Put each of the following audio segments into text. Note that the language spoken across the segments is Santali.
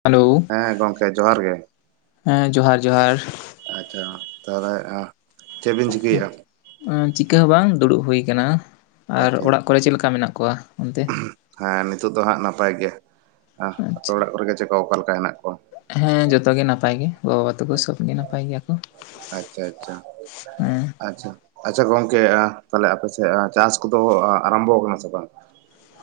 ᱦᱮᱞᱳ ᱦᱮᱸ ᱜᱚᱢᱠᱮ ᱡᱚᱦᱟᱨ ᱜᱮ, ᱦᱮᱸ ᱡᱚᱦᱟᱨ ᱡᱚᱦᱟᱨ ᱟᱪᱪᱷᱟ ᱛᱟᱦᱚᱞᱮ ᱪᱮᱫ ᱵᱤᱱ ᱪᱤᱠᱟᱹᱭᱮᱫᱟ, ᱪᱤᱠᱟᱹ ᱦᱚᱸ ᱵᱟᱝ ᱫᱩᱲᱩᱵ ᱦᱩᱭ ᱟᱠᱟᱱᱟ ᱟᱨ ᱟᱪᱪᱷᱟ ᱚᱲᱟᱜ ᱠᱚᱨᱮ ᱪᱮᱫ ᱞᱮᱠᱟ ᱢᱮᱱᱟᱜ ᱠᱚᱣᱟ ᱚᱱᱛᱮ ᱦᱮᱸ ᱱᱤᱛᱳᱜ ᱫᱚ ᱦᱟᱸᱜ ᱱᱟᱯᱟᱭ ᱜᱮᱭᱟ ᱟᱯᱮ ᱟᱪᱪᱷᱟ ᱚᱲᱟᱜ ᱠᱚᱨᱮᱜᱮ ᱪᱮᱠᱟ ᱚᱠᱟ ᱞᱮᱠᱟ ᱦᱮᱱᱟᱜ ᱠᱚᱣᱟ, ᱦᱮᱸ ᱡᱷᱚᱛᱚ ᱜᱮ ᱱᱟᱯᱟᱭ ᱜᱮ ᱜᱚ ᱵᱟᱵᱟ ᱛᱟᱠᱚ ᱥᱚᱵ ᱜᱮ ᱱᱟᱯᱟᱭ ᱜᱮᱭᱟ ᱠᱚ, ᱟᱪᱪᱷᱟ ᱟᱪᱪᱷᱟ, ᱦᱮᱸ᱾ ᱟᱪᱪᱷᱟ ᱟᱪᱪᱷᱟ ᱜᱚᱢᱠᱮ ᱛᱟᱦᱞᱮ ᱟᱯᱮ ᱥᱮᱫ ᱪᱟᱥ ᱠᱚᱫᱚ ᱟᱨᱚᱢᱵᱚ ᱟᱠᱟᱱᱟ ᱥᱮ ᱵᱟᱝ?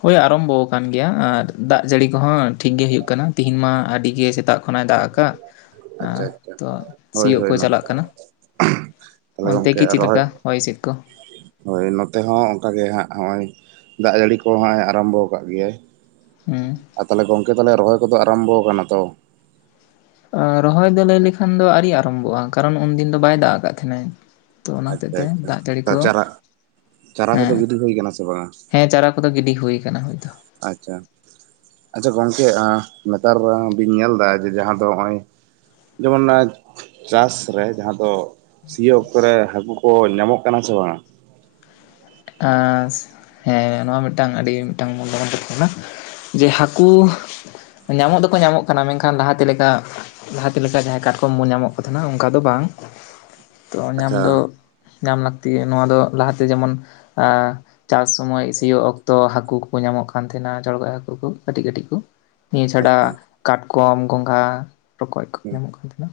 ᱦᱳᱭ ᱟᱨᱚᱢᱵᱚ ᱠᱟᱱ ᱜᱮᱭᱟ ᱟᱨ ᱫᱟᱜ ᱡᱟᱹᱲᱤ ᱠᱚᱦᱚᱸ ᱴᱷᱤᱠ ᱜᱮ ᱦᱩᱭᱩᱜ ᱠᱟᱱᱟ ᱛᱤᱦᱤᱧ ᱢᱟ ᱟᱹᱰᱤ ᱜᱮ ᱥᱮᱛᱟᱜ, ᱠᱷᱚᱱᱟᱜ ᱮ ᱫᱟᱜ ᱟᱠᱟᱜ ᱟᱪᱪᱷᱟ ᱮᱸ ᱟᱪᱪᱷᱟ ᱛᱚ ᱦᱳᱭ ᱥᱤᱭᱳᱜ ᱦᱳᱭ ᱠᱚᱭ ᱪᱟᱞᱟᱜ ᱠᱟᱱᱟ, ᱛᱟᱦᱚᱞᱮ ᱚᱱᱛᱮ ᱜᱚᱝᱠᱮ ᱜᱤ ᱪᱤᱫ ᱨᱚᱦᱚᱭ ᱞᱮᱠᱟ ᱦᱚᱭ ᱦᱤᱥᱤᱫ ᱠᱚ, ᱦᱳᱭ ᱱᱚᱛᱮ ᱦᱚᱸ ᱚᱱᱠᱟᱜ ᱜᱮ ᱦᱟᱸᱜ ᱦᱚᱸᱜᱼᱚᱭ ᱫᱟᱜ ᱡᱟᱹᱲᱤ ᱠᱚ ᱦᱟᱸᱜ ᱮ ᱟᱨᱚᱢᱵᱚ ᱠᱟᱜ ᱜᱮᱭᱟᱭ, ᱦᱮᱸ ᱟᱨ ᱛᱟᱦᱚᱞᱮ ᱜᱚᱝᱠᱮ ᱛᱟᱦᱚᱞᱮ ᱨᱚᱦᱚᱭ ᱠᱚᱫᱚ ᱟᱨᱟᱢᱵᱷᱚ ᱟᱠᱟᱱᱟ ᱛᱚ, ᱨᱚᱦᱚᱭ ᱫᱚ ᱞᱟᱹᱭ ᱞᱮᱠᱷᱟᱱ ᱫᱚ ᱟᱹᱣᱨᱤ ᱟᱨᱚᱢᱵᱷᱚᱜᱼᱟ ᱠᱟᱨᱚᱱ ᱩᱱᱫᱤᱱ ᱫᱚ ᱵᱟᱭ ᱫᱟᱜ ᱟᱠᱟᱫ ᱛᱟᱦᱮᱸᱱᱟᱭ, ᱛᱚ ᱚᱱᱟ ᱦᱚᱛᱮᱜ ᱟᱪᱪᱷᱟ ᱛᱮ ᱫᱟᱜ ᱡᱟᱹᱲᱤ ᱟᱪᱪᱷᱟ ᱠᱚ ᱪᱟᱨᱟ ᱪᱟᱨᱟ ᱦᱮᱸ ᱠᱚᱫᱚ ᱜᱤᱰᱤ ᱦᱩᱭ ᱠᱟᱱᱟ ᱥᱮ ᱵᱟᱝᱟ? ᱦᱮᱸ ᱪᱟᱨᱟ ᱠᱚᱫᱚ ᱜᱤᱰᱤ ᱦᱩᱭ ᱟᱠᱟᱱᱟ ᱦᱚᱭ ᱫᱚ ᱟᱪᱪᱷᱟ, ᱟᱪᱷᱟ ᱜᱚᱢᱠᱮ ᱟᱸ ᱱᱮᱛᱟᱨ ᱵᱤᱱ ᱧᱮᱞ ᱮᱫᱟ ᱡᱮ ᱡᱟᱦᱟᱸ ᱫᱚ ᱱᱚᱜ-ᱚᱭ, ᱡᱮᱢᱚᱱ ᱱᱟᱪ ᱪᱟᱥ ᱨᱮ ᱡᱟᱦᱟᱸ ᱫᱚ ᱥᱤᱭᱳᱜ ᱚᱠᱛᱚ ᱨᱮ ᱦᱟᱠᱩ ᱠᱚ ᱧᱟᱢᱚᱜ ᱠᱟᱱᱟ ᱥᱮ ᱵᱟᱝᱼᱟ? ᱦᱟᱸ ᱦᱮᱸ ᱱᱚᱣᱟ ᱢᱤᱫᱴᱟᱝ ᱟᱹᱰᱤ ᱢᱤᱫᱴᱟᱝ ᱢᱩᱚᱱ [unintelligible] ᱠᱟᱱᱟ ᱡᱮ ᱦᱟᱹᱠᱩ ᱧᱟᱢᱚᱜ ᱫᱚᱠᱚ ᱧᱟᱢᱚᱜ ᱠᱟᱱᱟ ᱢᱮᱱᱠᱷᱟᱱ ᱞᱟᱦᱟᱛᱮ ᱞᱮᱠᱟ, ᱞᱟᱦᱟᱛᱮ ᱞᱮᱠᱟ ᱡᱟᱦᱟᱸᱭ ᱠᱟᱴᱠᱚᱢ ᱵᱚ ᱧᱟᱢᱚᱜ ᱠᱚ ᱛᱟᱦᱮᱱᱟ ᱚᱱᱠᱟ ᱫᱚ ᱵᱟᱝ, ᱛᱚ ᱧᱟᱢ ᱟᱪᱪᱷᱟ ᱫᱚ ᱧᱟᱢ ᱞᱟᱹᱠᱛᱤ ᱜᱮ ᱱᱚᱣᱟ ᱫᱚ ᱞᱟᱦᱟᱛᱮ ᱡᱮᱢᱚᱱ ᱮᱸ ᱪᱟᱥ ᱥᱚᱢᱚᱭ ᱥᱤᱭᱳᱜ ᱚᱠᱛᱚ ᱦᱟᱹᱠᱩ ᱠᱚᱠᱚ ᱧᱟᱢᱚᱜ ᱠᱟᱱ ᱛᱟᱦᱮᱱ ᱟ ᱡᱚᱲᱜᱚᱡ ᱦᱟᱹᱠᱩ ᱠᱚ ᱠᱟᱹᱴᱤᱡ ᱠᱟᱹᱴᱤᱡ ᱠᱚ, ᱱᱤᱭᱟᱹ ᱪᱷᱟᱰᱟ ᱟᱪᱪᱷᱟ ᱠᱟᱴᱠᱚᱢ ᱜᱚᱝᱜᱷᱟ ᱨᱚᱠᱚᱡ ᱠᱚ ᱦᱩᱸ ᱧᱟᱢᱚᱜ ᱠᱟᱱ ᱛᱟᱦᱮᱱ ᱟ,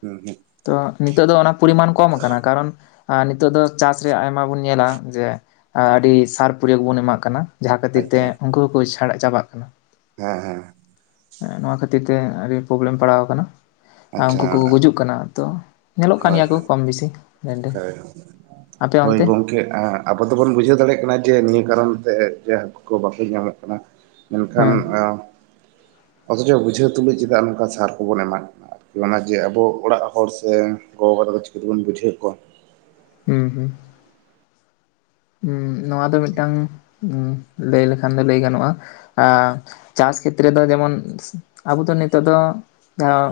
ᱦᱩᱸ ᱦᱩᱸ ᱛᱚ ᱱᱤᱛᱚᱜ ᱫᱚ ᱚᱱᱟ ᱯᱚᱨᱤᱢᱟᱱ ᱠᱚᱢ ᱟᱠᱟᱱᱟ ᱠᱟᱨᱚᱱ, ᱟᱨ ᱱᱤᱛᱚᱜ ᱫᱚ ᱪᱟᱥ ᱨᱮᱭᱟᱜ ᱟᱭᱢᱟ ᱵᱚᱱ ᱧᱮᱞᱟ ᱡᱮ, ᱟᱹᱰᱤ ᱥᱟᱨ ᱯᱨᱭᱳᱜ ᱵᱚᱱ ᱮᱢᱟᱜ ᱠᱟᱱᱟ ᱡᱟᱦᱟᱸ ᱠᱷᱟᱹᱛᱤᱨ ᱛᱮ ᱟᱪᱪᱷᱟ ᱩᱱᱠᱩ ᱦᱚᱸᱠᱚ ᱪᱷᱟᱲ ᱪᱟᱵᱟᱜ ᱠᱟᱱᱟ, ᱦᱮᱸ ᱦᱮᱸ, ᱦᱮᱸ ᱱᱚᱶᱟ ᱠᱷᱟᱹᱛᱤᱨ ᱛᱮ ᱟᱹᱰᱤ ᱯᱨᱚᱵᱞᱮᱢ ᱯᱟᱲᱟᱣ ᱟᱠᱟᱱᱟ, ᱟᱨ ᱟᱪᱪᱷᱟ ᱩᱱᱠᱩ ᱠᱚᱠᱚ ᱜᱩᱡᱩᱜ ᱠᱟᱱᱟ ᱛᱚ ᱧᱮᱞᱚᱜ ᱠᱟᱱ ᱦᱳᱭ ᱜᱮᱭᱟ ᱠᱚ ᱦᱳᱭ ᱠᱚᱢ ᱵᱤᱥᱤ ᱱᱚᱸᱰᱮ, ᱦᱚᱭ ᱜᱚᱢᱠᱮ ᱟ ᱟᱵᱚ ᱫᱚᱵᱚᱱ ᱵᱩᱡᱷᱟᱹᱣ ᱫᱟᱲᱮᱭᱟᱜ ᱠᱟᱱᱟ ᱡᱮ ᱱᱤᱭᱟᱹ ᱠᱟᱨᱚᱱᱟ ᱡᱮ ᱦᱟᱹᱠᱩ ᱠᱚ ᱵᱟᱠᱚ ᱧᱟᱢᱚᱜ ᱠᱟᱱᱟ, ᱢᱮᱱᱠᱷᱟᱱ ᱦᱮᱸ ᱚᱛᱷᱚᱪᱚ ᱵᱩᱡᱷᱟᱹᱣ ᱛᱩᱞᱩᱡ ᱪᱮᱫᱟᱜ ᱱᱚᱝᱠᱟ ᱥᱟᱨ ᱠᱚᱵᱚᱱ ᱮᱢᱟᱜ ᱠᱟᱱᱟ ᱟᱨ ᱚᱱᱟ ᱡᱮ ᱟᱵᱚ ᱚᱲᱟᱜ ᱦᱚᱲ ᱥᱮ ᱜᱚ ᱵᱟᱵᱟ ᱛᱟᱠᱚ ᱫᱚ ᱪᱤᱠᱟᱹ ᱛᱮᱵᱚᱱ ᱵᱩᱡᱷᱟᱹᱣ ᱠᱚᱣᱟ, ᱦᱩᱸ ᱦᱩᱸ ᱱᱚᱣᱟ ᱫᱚ ᱢᱤᱫᱴᱟᱝ ᱞᱟᱹᱭ ᱞᱮᱠᱷᱟᱱ ᱫᱚ ᱞᱟᱹᱭ ᱜᱟᱱᱚᱜᱼᱟ, ᱪᱟᱥ ᱠᱷᱮᱛᱨᱮ ᱫᱚ ᱡᱮᱢᱚᱱ ᱟᱵᱚ ᱫᱚ ᱱᱤᱛᱚᱜ ᱫᱚ ᱡᱟᱦᱟᱸ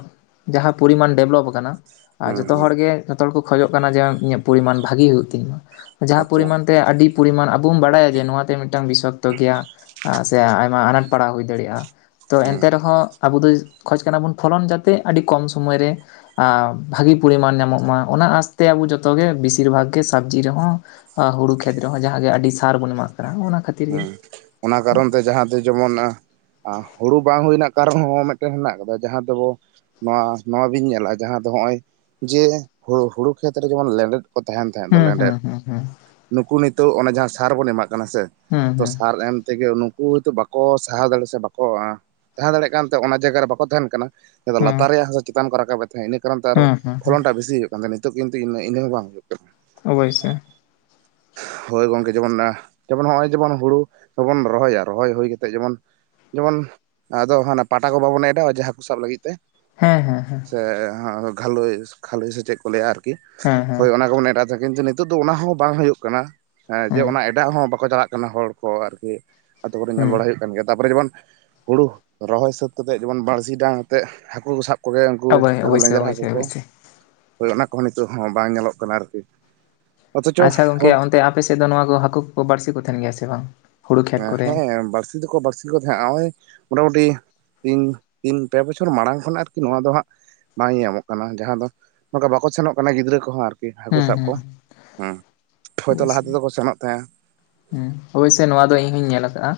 ᱡᱟᱦᱟᱸ ᱯᱚᱨᱤᱢᱟᱱ ᱰᱮᱵᱷᱞᱚᱯ ᱟᱠᱟᱱᱟ, ᱟᱨ ᱦᱩᱸ ᱡᱚᱛᱚ ᱦᱩᱸ ᱦᱚᱲᱜᱮ ᱡᱚᱛᱚ ᱦᱚᱲ ᱠᱷᱚᱡᱚᱜ ᱠᱟᱱᱟ ᱡᱮ ᱤᱧᱟᱹᱜ ᱯᱚᱨᱤᱢᱟᱱ ᱵᱷᱟᱜᱤ ᱦᱩᱭᱩᱜ ᱛᱤᱧ ᱢᱟ ᱡᱟᱦᱟᱸ ᱟᱪᱪᱷᱟ ᱯᱚᱨᱤᱢᱟᱱ, ᱛᱮ ᱟᱹᱰᱤ ᱯᱚᱨᱤᱢᱟᱱ ᱟᱵᱚᱱ ᱵᱟᱲᱟᱭᱟ ᱡᱮ ᱱᱚᱣᱟᱛᱮ ᱢᱤᱫᱴᱟᱝ ᱵᱤᱥᱚᱠᱛᱚ ᱜᱮᱭᱟ, ᱥᱮ ᱟᱭᱢᱟ ᱟᱱᱟᱴ ᱯᱟᱲᱟᱣ ᱦᱩᱭ ᱫᱟᱲᱮᱭᱟᱜᱼᱟ ᱛᱚ ᱦᱮᱸ ᱮᱱᱛᱮ ᱨᱮᱦᱚᱸ ᱟᱵᱚ ᱫᱚ ᱠᱷᱚᱡ ᱠᱟᱱᱟ ᱵᱚᱱ ᱯᱷᱚᱞᱚᱱ ᱡᱟᱛᱮ ᱟᱹᱰᱤ ᱠᱚᱢ ᱥᱩᱚᱢᱚᱭ ᱨᱮ ᱟ ᱵᱷᱟᱹᱜᱮ ᱯᱚᱨᱤᱢᱟᱱ ᱧᱟᱢᱚᱜ ᱢᱟ ᱚᱱᱟ ᱟᱥᱛᱮ ᱟᱵᱚ ᱡᱚᱛᱚᱜᱮ ᱵᱮᱥᱤᱨ ᱵᱷᱟᱜᱽ ᱜᱮ ᱥᱚᱵᱽᱡᱤ ᱨᱮᱦᱚᱸ ᱟᱸ ᱦᱩᱲᱩ ᱠᱷᱮᱛ ᱨᱮᱦᱚᱸ ᱡᱟᱦᱟᱸᱜᱮ ᱟᱹᱰᱤ ᱥᱟᱨ ᱵᱚᱱ ᱮᱢᱟᱜ ᱠᱟᱱᱟ, ᱚᱱᱟ ᱠᱷᱟᱹ ᱦᱮᱸ ᱚᱱᱟ ᱠᱟᱨᱚᱱ ᱛᱮ ᱡᱟᱦᱟᱸ ᱫᱚ ᱡᱮᱢᱚᱱ ᱟᱸ ᱟᱸ ᱦᱩᱲᱩ ᱵᱟᱝ ᱦᱩᱭ ᱨᱮᱱᱟᱜ ᱠᱟᱨᱚᱱ ᱦᱚᱸ ᱢᱤᱫᱴᱮᱱ ᱢᱮᱱᱟᱜᱮ ᱟᱠᱟᱫᱟ ᱡᱟᱦᱟᱸ ᱫᱚᱵᱚ ᱱᱚᱣᱟ ᱱᱚᱣᱟ ᱵᱤᱧ ᱧᱮᱞᱟ ᱡᱟᱦᱟᱸ ᱫᱚ ᱦᱚᱸᱜᱼᱚᱭ ᱡᱮ ᱦᱩᱲᱩ ᱦᱩᱲᱳ ᱠᱷᱮᱛᱨᱮ ᱡᱮᱢᱚᱱ ᱞᱮᱸᱰᱮᱫ ᱠᱚ ᱛᱟᱦᱮᱱ ᱛᱟᱦᱮᱸᱫ ᱫᱚ ᱦᱩᱸ ᱦᱩᱸ ᱞᱮᱸᱰᱮᱛ ᱦᱩᱸ ᱦᱩᱸ ᱱᱩᱠᱩ ᱱᱤᱛᱚᱜ ᱚᱱᱮ ᱡᱟᱦᱟᱸ ᱥᱟᱨ ᱵᱚᱱ ᱮᱢᱟᱜ ᱠᱟᱱᱟ ᱥᱮ᱾ ᱦᱩᱸ ᱛᱚ ᱦᱩᱸ ᱥᱟᱨ ᱮᱢ ᱛᱮᱜᱮ ᱩᱱᱠ ᱠᱩ ᱦ ᱦᱚᱭᱛᱳ ᱵᱟᱠᱚ ᱥᱟᱦᱟᱣ ᱫᱟᱲᱮ ᱥᱮ ᱵᱟᱠᱚ ᱮᱸ ᱛᱟᱦᱮᱸ ᱫᱟᱲᱮᱜ ᱠᱟᱱᱛᱮ ᱚᱱᱟ ᱡᱟᱭᱜᱟ ᱨᱮ ᱵᱟᱠᱚ ᱛᱟᱦᱮᱱ ᱠᱟᱱᱟ᱾ ᱦᱩᱸ ᱞᱟᱛᱟᱨ ᱨᱮᱭᱟᱜ ᱦᱟᱥᱟ ᱪᱮᱛᱟᱱ ᱠᱚ ᱨᱟᱠᱟᱵᱮᱫ ᱛᱟᱦᱮᱸᱜ ᱤᱱᱟᱹ ᱠᱟᱨᱚᱱ ᱛᱮ ᱟᱨᱚ ᱦᱩᱸ ᱦᱩᱸ ᱦᱩᱸ ᱯᱷᱚᱞᱚᱱ ᱴᱟᱜ ᱵᱮᱥᱤ ᱦᱩᱭᱩᱜ ᱱᱤᱛᱚᱜ ᱠᱤᱱᱛᱩ ᱤᱱᱟᱹ ᱤᱱᱟᱹ ᱦᱚᱸ ᱵᱟᱝ᱾ ᱚᱵᱚᱥᱳᱭ ᱦᱳᱭ ᱜᱚᱝᱠᱮ ᱡᱮᱢᱚᱱ ᱟ ᱡᱮᱢᱚᱱ ᱦᱚᱸᱜᱼᱚᱭ ᱡᱮᱢᱚᱱ ᱦᱩᱲᱩ ᱫᱚᱵᱚᱱ ᱨᱚᱦᱚᱭᱟ ᱨᱚᱦᱚᱭ ᱦᱩᱭ ᱠᱟᱛᱮᱜ ᱡᱮᱢᱚᱱ ᱡᱮᱢᱚᱱ ᱟᱫᱚ ᱦᱟᱱᱟ ᱯᱟᱴᱟ ᱠᱚ ᱵᱟᱵᱚᱱ ᱮᱰᱟᱣᱟ ᱡᱟᱦᱟᱸ ᱦᱟᱹᱠᱩ ᱥᱟᱵ ᱞᱟᱹᱜᱤᱫ ᱛᱮ᱾ ᱦᱮᱸ ᱦᱮᱸ ᱦᱮᱸ ᱮ ᱜᱷᱟᱹᱞᱳᱭ ᱜᱷᱟᱹᱞᱳᱟᱹᱭ ᱥᱮ ᱪᱮᱫ ᱠᱚ ᱞᱟᱹᱭᱟ ᱟᱨᱠᱤ ᱦᱮᱸ ᱦᱮᱸ ᱦᱳᱭ ᱚᱱᱟ ᱠᱚ ᱵᱚᱱ ᱮᱰᱟ ᱪᱟ ᱠᱤᱱᱛᱩ ᱱᱤᱛᱚᱜ ᱫᱚ ᱚᱱᱟ ᱦᱚᱸ ᱵᱟᱝ ᱦᱩᱭᱩᱜ ᱠᱟᱱᱟ, ᱡᱮ ᱦᱩᱸ ᱚᱱᱟ ᱮᱰᱟᱜ ᱦᱚᱸ ᱵᱟᱠᱚ ᱪᱟᱞᱟᱜ ᱠᱟᱱᱟ ᱦᱚᱲ ᱠᱚ ᱟᱨᱠᱤ᱾ ᱟᱛᱳ ᱠᱚᱨᱮ ᱧᱮᱞ ᱦᱩᱸ ᱵᱟᱲᱟ ᱦᱩᱭᱩᱜ ᱠᱟᱱ ᱜᱮᱭᱟ ᱛᱟᱯᱚᱨᱮ ᱡᱮᱢᱚᱱ ᱦᱩᱲᱩ ᱨᱚᱦᱚᱭ ᱥᱟᱹᱛ ᱠᱟᱛᱮᱜ ᱡᱮᱢᱚᱱ ᱵᱟᱹᱲᱥᱤ ᱰᱟᱝ ᱟᱛᱮᱜ ᱦᱟᱹᱠᱩ ᱥᱟᱵ ᱠᱚᱜᱮ ᱩᱝᱠᱩ ᱚᱵᱚᱭ ᱡᱟᱦᱟᱸ ᱫᱚ ᱚᱵᱚᱥᱥᱳᱭ ᱞᱮᱧᱡᱽᱨᱟ ᱦᱟᱹᱠᱩ ᱚᱵᱚᱥᱥᱳᱭ ᱠᱚ ᱚᱵᱚᱥᱥᱳᱭ ᱦᱳᱭ ᱚᱱᱟ ᱠᱚᱦᱚᱸ ᱱᱤᱛᱚᱜ ᱦᱚᱸ ᱵᱟᱝ ᱧᱮᱞᱚᱜ ᱠᱟᱱᱟ ᱟᱨᱠᱤ᱾ ᱚᱛᱷᱚᱪᱚ ᱟᱪᱪᱷᱟ ᱜᱚᱝᱠᱮ ᱚᱱᱛᱮ ᱟᱯᱮ ᱥᱮᱫ ᱫᱚ ᱱᱚᱣᱟ ᱠᱚ ᱦᱟᱹᱠᱩ ᱠᱚᱠᱚ ᱵᱟᱹᱲᱥᱤ ᱠᱩ ᱛᱟᱦᱮᱱ ᱜᱮᱭᱟ ᱥᱮ ᱵᱟᱝ? ᱦᱩᱲᱩ ᱠᱷᱮᱛ ᱮ ᱠᱚᱨᱮ ᱦᱮᱸ ᱵᱟᱹᱲᱥᱤ ᱫᱚᱠᱚ ᱵᱟᱹᱲᱥᱤ ᱠᱚ ᱛᱟᱦᱮᱸᱱᱟ ᱦᱚᱸᱜᱼᱚᱭ ᱢᱚᱴᱟᱢᱩᱴᱤ ᱤᱧ ᱤᱧ ᱯᱮ ᱵᱚᱪᱷᱚᱨ ᱢᱟᱲᱟᱝ ᱠᱷᱚᱱ ᱟᱨᱠᱤ ᱱᱚᱣᱟ ᱫᱚ ᱦᱟᱸᱜ ᱵᱟᱝ ᱧᱟᱢᱚᱜ ᱠᱟᱱᱟ ᱡᱟᱦᱟᱸ ᱫᱚ ᱱᱚᱝᱠᱟ ᱵᱟᱠᱚ ᱥᱮᱱᱚᱜ ᱠᱟᱱᱟ ᱜᱤᱫᱽᱨᱟᱹ ᱠᱚᱦᱚᱸ ᱟᱨ ᱦᱟᱹᱠᱩ ᱦᱩᱸ ᱥᱟᱵ ᱠᱚ ᱦᱩᱸ ᱦᱩᱸ ᱦᱚᱭ ᱛᱚ ᱞᱟᱦᱟ ᱛᱮᱫᱚ ᱠᱚ ᱥᱮᱱᱚᱜ ᱛᱟᱦᱮᱸᱫ᱾ ᱦᱩᱸ ᱦᱳᱭ ᱥᱮ ᱱᱚᱣᱟ ᱫᱚ ᱤᱧ ᱦᱚᱸᱧ ᱧᱮᱞ ᱠᱟᱜᱼᱟ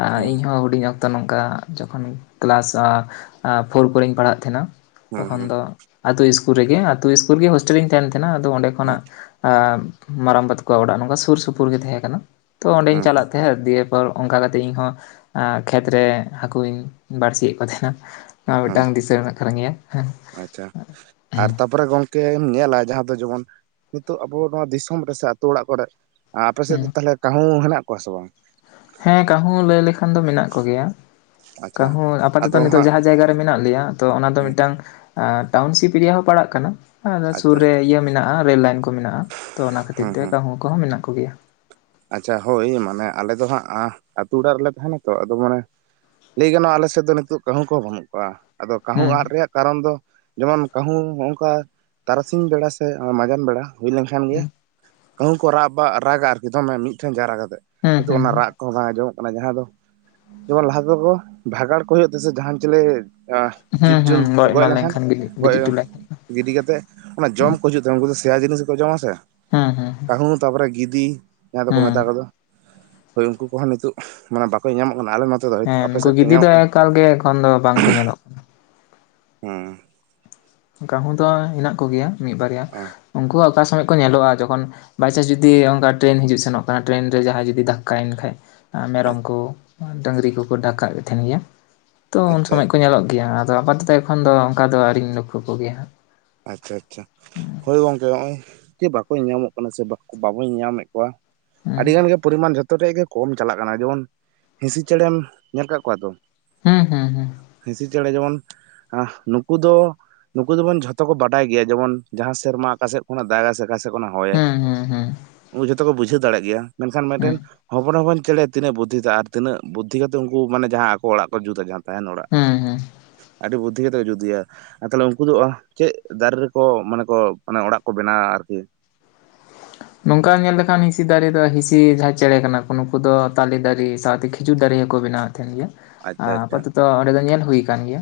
ᱟ ᱦᱩᱸ ᱤᱧ ᱦᱚᱸ ᱦᱩᱰᱤᱧ ᱚᱠ ᱛᱚ ᱱᱚᱝᱠᱟ ᱡᱚᱠᱷᱚᱱ ᱠᱮᱞᱟᱥ ᱟᱸ ᱟᱸ ᱯᱷᱳᱨ ᱠᱚᱨᱮᱧ ᱯᱟᱲᱦᱟᱜ ᱛᱟᱦᱮᱱᱟ᱾ ᱦᱩᱸ ᱛᱚᱠᱷᱚᱱ ᱦᱩᱸ ᱫᱚ ᱟᱛᱳ ᱤᱥᱠᱩᱞ ᱨᱮᱜᱮ ᱟᱛᱳ ᱤᱥᱠᱩᱞ ᱨᱮᱜᱮ ᱦᱳᱥᱴᱮᱞ ᱨᱮᱧ ᱛᱟᱦᱮᱱ ᱛᱟᱦᱮᱸᱱᱟ ᱟᱫᱚ ᱚᱸᱰᱮ ᱠᱷᱚᱱᱟᱜ ᱟ ᱢᱟᱨᱟᱢᱵᱟ ᱛᱟᱠᱚᱣᱟᱜ ᱚᱲᱟᱜ ᱱᱚᱝᱠᱟ ᱥᱩᱨ ᱥᱩᱯᱩᱨ ᱜᱮ ᱛᱟᱦᱮᱸ ᱠᱟᱱᱟ, ᱛᱚ ᱚᱸᱰᱮᱧ ᱦᱩᱸ ᱦᱩᱸ ᱪᱟᱞᱟᱜ ᱛᱟᱦᱮᱸᱜ ᱫᱤᱭᱮ ᱟᱨ ᱚᱝᱠᱟ ᱠᱟᱛᱮᱜ ᱤᱧ ᱦᱚᱸ ᱠᱷᱮᱛᱨᱮ ᱟᱸ ᱦᱟᱹᱠᱩᱧ ᱵᱟᱲᱥᱤ ᱭᱮᱜ ᱠᱚ ᱛᱟᱦᱮᱱᱟ᱾ ᱱᱚᱣᱟ ᱦᱩᱸ ᱢᱤᱫᱴᱟᱝ ᱫᱤᱥᱟᱹ ᱨᱮᱱᱟᱜ ᱠᱟᱱ ᱜᱮᱭᱟ᱾ ᱟᱪᱪᱷᱟ ᱟᱨ ᱛᱟᱯᱚᱨᱮ ᱜᱚᱝ ᱠᱮ ᱧᱮᱞᱟ ᱡᱟᱦᱟᱸ ᱫᱚ ᱡᱮᱢᱚᱱ ᱱᱤᱛᱳᱜ ᱟᱵᱚ ᱱᱚᱣᱟ ᱫᱤᱥᱚᱢ ᱨᱮ ᱥᱮ ᱟᱛᱚ ᱚᱲᱟᱜ ᱠᱚᱨᱮᱜ ᱟᱯᱮ ᱥᱮᱫ ᱦᱮᱸ ᱫᱚ ᱛᱟᱦᱞᱮ ᱠᱟᱺᱦᱩ ᱦᱮᱱᱟᱜ ᱠᱚᱣᱟ ᱥᱮ ᱵᱟᱝ? ᱦᱮᱸ ᱠᱟᱺᱦᱩ ᱞᱟᱹᱭ ᱞᱮᱠᱷᱟᱱ ᱫᱚ ᱢᱮᱱᱟᱜ ᱠᱚ ᱜᱮᱭᱟ, ᱟᱪᱪᱷᱟ ᱠᱟᱺᱦᱩ ᱟᱯᱟᱛᱚᱛᱚ ᱟᱫᱚ ᱱᱤᱛᱚᱜ ᱦᱟᱸᱜ ᱡᱟᱦᱟᱸ ᱡᱟᱭᱜᱟ ᱢᱮᱱᱟᱜ ᱞᱮᱭᱟ ᱛᱚ ᱚᱱᱟ ᱫᱚ ᱢᱤᱫᱴᱟᱝ ᱴᱟᱣᱩᱱᱥᱤᱯ ᱮᱨᱤᱭᱟ ᱦᱚᱸ ᱯᱟᱲᱟᱜ ᱠᱟᱱᱟ ᱥᱩᱨ ᱟᱪᱪᱷᱟ ᱨᱮ ᱟᱪᱪᱷᱟ ᱤᱭᱟᱹ ᱢᱮᱱᱟᱜ ᱟᱸ ᱨᱮᱞ ᱞᱟᱭᱤᱱ ᱠᱚ ᱢᱮᱱᱟᱜᱼᱟ, ᱛᱚ ᱚᱱᱟ ᱠᱷᱟᱹᱛᱤᱨ ᱦᱩᱸ ᱛᱮ ᱦᱩᱸ ᱠᱟᱺᱦᱩ ᱠᱚᱦᱚᱸ ᱢᱮᱱᱟᱜ ᱠᱚᱜᱮᱭᱟ᱾ ᱟᱪᱪᱷᱟ ᱦᱳᱭ ᱢᱟᱱᱮ ᱟᱞᱮ ᱫᱚ ᱦᱟᱸᱜ ᱟᱸ ᱟᱛᱳ ᱚᱲᱟᱜ ᱨᱮᱞᱮ ᱛᱟᱦᱮᱸᱱᱟ ᱛᱚ ᱟᱫᱚ ᱢᱟᱱᱮ ᱞᱟᱹᱭ ᱜᱟᱱᱚᱜᱼᱟ ᱟᱞᱮ ᱥᱮᱫ ᱫᱚ ᱱᱤᱛᱚᱜ ᱠᱟᱺᱦᱩ ᱠᱚᱦᱚᱸ ᱵᱟᱱᱩᱜ ᱠᱚᱣᱟ ᱟᱫᱚ ᱠᱟᱺᱦᱩ ᱦᱩᱸ ᱟᱫ ᱨᱮᱭᱟᱜ ᱠᱟᱨᱚᱱ ᱫᱚ ᱡᱮᱢᱚᱱ ᱠᱟᱺᱦᱩ ᱦᱚᱜᱼᱚᱝᱠᱟ ᱛᱟᱨᱟᱥᱤᱧ ᱵᱮᱲᱟ ᱥᱮ ᱢᱟᱡᱟᱱ ᱵᱮᱲᱟ ᱦᱩᱭ ᱞᱮᱱᱠᱷᱟᱱ ᱜᱮ ᱦᱩᱸ ᱠᱟᱦᱩᱸ ᱠᱚ ᱨᱟᱜ ᱵᱟ ᱨᱟᱜᱟ ᱟᱨᱠᱤ ᱫᱚᱢᱮ ᱢᱤᱫᱴᱷᱮᱱ ᱡᱟᱣᱨᱟ ᱠᱟᱛᱮᱫ ᱦᱩᱸ ᱠᱤᱱᱛᱩ ᱦᱩᱸ ᱚᱱᱟ ᱨᱟᱜ ᱠᱚ ᱵᱟᱝ ᱟᱸᱡᱚᱢᱚᱜ ᱠᱟᱱᱟ ᱡᱟᱦᱟᱸ ᱫᱚ ᱡᱮᱢᱚᱱ ᱞᱟᱦᱟ ᱛᱮᱫᱚ ᱠᱚ ᱵᱷᱟᱜᱟᱲ ᱠᱚ ᱦᱩᱭᱩᱜ ᱛᱮᱥᱮ ᱡᱟᱸᱦᱟᱱ ᱪᱮᱞᱮ ᱟᱸ ᱦᱩᱸ ᱦᱩᱸ ᱡᱤᱵᱽᱡᱚᱱᱛᱩ ᱜᱚᱡ ᱮᱢᱟᱱ ᱞᱮᱱᱠᱷᱟᱱ ᱜᱤ ᱜᱚᱡ ᱜᱤᱛᱤᱡ ᱦᱚᱴᱚ ᱞᱟᱭ ᱦᱩᱭᱩᱜᱼᱟ ᱜᱤᱰᱤ ᱠᱟᱛᱮᱜ ᱚᱱᱟ ᱡᱚᱢ ᱠᱚ ᱦᱤᱡᱩᱜ ᱛᱟᱦᱮᱸ ᱩᱝᱠᱩ ᱫᱚ ᱥᱮᱭᱟ ᱡᱤᱱᱤᱥ ᱜᱮᱠᱚ ᱡᱚᱢᱟ ᱥᱮ᱾ ᱦᱩᱸ ᱦᱩᱸ ᱦᱩᱸ ᱦᱩᱸ ᱛᱟᱯᱚᱨᱮ ᱜᱤᱫᱤ ᱡᱟᱦᱟᱸ ᱫᱚᱠᱚ ᱢᱮᱛᱟ ᱠᱚᱫᱚ᱾ ᱦᱳᱭ ᱩᱝᱠᱩ ᱠᱚᱦᱚᱸ ᱱᱤᱛᱳᱜ ᱢᱟᱱᱮ ᱵᱟᱠᱚ ᱧᱮᱧᱟᱢᱚᱜ ᱠᱟᱱᱟ ᱟᱞᱮ ᱱᱚᱛᱮ ᱫᱚ, ᱦᱮᱸ ᱟᱯᱮ ᱱᱩᱠᱩ ᱥᱮᱫ ᱠᱚ ᱜᱤᱫᱤ ᱫᱚ ᱧᱮᱧᱟᱢᱚᱜ ᱠᱟᱱᱟ? ᱮᱠᱟᱞ ᱜᱮ ᱮᱠᱷᱚᱱ ᱫᱚ ᱵᱟᱝᱠᱚ ᱧᱮᱞᱚᱜ ᱠᱟᱱᱟ᱾ ᱦᱩᱸ ᱠᱟᱦᱩ ᱫᱚ ᱦᱮᱱᱟᱜ ᱠᱚᱜᱮᱭᱟ ᱢᱤᱫ ᱵᱟᱨᱭᱟ ᱚ ᱩᱱᱠᱩ ᱦᱚᱸ ᱚᱠᱟ ᱥᱚᱢᱚᱭ ᱠᱚ ᱧᱮᱞᱚᱜ-ᱟ ᱡᱚᱠᱷᱚᱱ ᱵᱟᱭᱪᱟᱥ ᱡᱩᱫᱤ ᱚᱱᱠᱟ ᱴᱨᱮᱱ ᱦᱤᱡᱩᱜ ᱥᱮᱱᱚᱜ ᱠᱟᱱᱟ ᱴᱨᱮᱱ ᱨᱮ ᱡᱟᱦᱟᱸᱭ ᱡᱩᱫᱤ ᱫᱷᱟᱠᱠᱟᱭᱮᱱ ᱠᱷᱟᱡ᱾ ᱮ ᱢᱮᱨᱚᱢ ᱟᱪᱪᱷᱟ ᱠᱚ ᱰᱟᱹᱝᱨᱤ ᱠᱚᱠᱚ ᱰᱟᱠᱠᱟ ᱜᱮᱫ ᱛᱟᱦᱮᱱ ᱜᱮᱭᱟ ᱛᱚ ᱩᱱ ᱟᱪᱪᱷᱟ ᱥᱚᱢᱚᱭ ᱠᱚ ᱧᱮᱞᱚᱜ ᱜᱮᱭᱟ᱾ ᱜᱮᱭᱟ ᱟᱫᱚ ᱟᱯᱟᱛᱚᱛᱚ ᱮᱠᱷᱚᱱ ᱫᱚ ᱚᱱᱠᱟ ᱫᱚ ᱟᱹᱣᱨᱤᱧ ᱞᱚᱠᱠᱷᱚ ᱠᱚᱜᱮᱭᱟ ᱦᱟᱜ᱾ ᱟᱪᱪᱷᱟ ᱟᱪᱪᱷᱟ ᱦᱳᱭ ᱜᱚᱝᱠᱮ ᱱᱚᱜ-ᱚᱭ ᱡᱮ ᱵᱟᱠᱚ ᱧᱮᱧᱟᱢᱚᱜ ᱠᱟᱱᱟ ᱥᱮ ᱵᱟᱵᱚ ᱧᱟᱢᱮᱫ ᱠᱚᱣᱟ᱾ ᱦᱟᱸᱜ ᱟᱹᱰᱤ ᱜᱟᱱ ᱜᱮ ᱯᱚᱨᱤᱢᱟᱱ ᱡᱷᱚᱛᱚ ᱨᱮᱭᱟᱜ ᱜᱮ ᱠᱚᱢ ᱪᱟᱞᱟᱜ ᱠᱟᱱᱟ ᱡᱮᱢᱚᱱ ᱦᱤᱸᱥᱤ ᱪᱮᱬᱮᱢ ᱧᱮᱞ ᱠᱟᱜ ᱠᱚᱣᱟ ᱛᱚ᱾ ᱦᱩᱸ ᱦᱩᱸ ᱦᱩᱸ ᱦᱤᱸᱥᱤ ᱪᱮᱬᱮ ᱡᱮᱢᱚᱱ ᱱᱩᱠᱩ ᱫᱚ ᱱᱩᱠᱩ ᱫᱚᱵᱚᱱ ᱡᱷᱚᱛ ᱛᱚ ᱠᱚ ᱵᱟᱰᱟᱭ ᱜᱮᱭᱟ ᱡᱮᱢᱚᱱ ᱡᱟᱦᱟᱸ ᱥᱮᱨᱢᱟ ᱚᱠᱟᱥᱮᱫ ᱠᱷᱚᱱᱟᱜ ᱫᱟᱜᱟᱭ ᱥᱮ ᱚᱠᱟᱥᱮᱫ ᱠᱷᱚᱱᱟᱜ ᱦᱚᱭᱟᱭ᱾ ᱦᱩᱸ ᱦᱩᱸ ᱦᱩᱸ ᱦᱩᱸ ᱩᱱᱠᱩ ᱡᱷᱚᱛᱚ ᱠᱚ ᱵᱩᱡᱷᱟᱹᱣ ᱫᱟᱲᱮᱭᱟᱜ ᱜᱮᱭᱟ ᱢᱮᱱᱠᱷᱟᱱ ᱦᱩᱸ ᱢᱤᱫᱴᱮᱱ ᱦᱚᱯᱚᱱ ᱦᱚᱯᱚᱱ ᱪᱮᱬᱮ ᱛᱤᱱᱟᱹᱜ ᱵᱩᱫᱷᱤ ᱟᱨ ᱛᱤᱱᱟᱹᱜ ᱵᱩᱫᱷᱤ ᱠᱟᱛᱮ ᱩᱱᱠᱩ ᱢᱟᱱᱮ ᱡᱟᱦᱟᱸ ᱟᱠᱚ ᱚᱲᱟᱜ ᱠᱚ ᱡᱩᱛᱟ ᱛᱟᱦᱮᱱ ᱚᱲᱟᱜ ᱦᱩᱸ ᱦᱩᱸ ᱟᱹᱰᱤ ᱵᱩᱫᱽᱫᱷᱤ ᱠᱟᱛᱮ ᱠᱚ ᱡᱩᱫ ᱜᱮᱭᱟ ᱟᱨ ᱛᱟᱦᱚᱞᱮ ᱩᱱᱠᱩ ᱫᱚ ᱟᱹᱦ ᱪᱮᱫ ᱫᱟᱨᱮ ᱨᱮᱠᱚ ᱢᱟᱱᱮ ᱠᱚ ᱢᱟᱱᱮ ᱚᱲᱟᱜ ᱠᱚ ᱵᱮᱱᱟᱣᱟ ᱟᱨᱠᱤ᱾ ᱱᱚᱝᱠᱟ ᱧᱮᱞ ᱞᱮᱠᱷᱟᱱ ᱦᱤᱸᱥᱤ ᱫᱟᱨᱮ ᱫᱚ ᱦᱤᱸᱥᱤ ᱡᱟᱦᱟᱸᱭ ᱪᱮᱬᱮ ᱠᱟᱱᱟ ᱠᱚ ᱱᱩᱠᱩ ᱫᱚ ᱛᱟᱞᱮ ᱫᱟᱨᱤ ᱥᱟᱶᱛᱮ ᱠᱷᱤ ᱠᱷᱤᱡᱩᱨ ᱫᱟᱨᱮ ᱦᱚᱸᱠᱚ ᱵᱮᱱᱟᱣ ᱮᱫ ᱛᱟᱦᱮᱱ ᱜᱮᱭᱟ ᱟᱪᱪᱷᱟ ᱟᱪᱪᱷᱟ ᱟᱯᱟᱛᱚᱛᱚ ᱚᱸᱰᱮ ᱫᱚ ᱧᱮᱞ ᱦᱩᱭ ᱠᱟᱱ ᱜᱮᱭᱟ᱾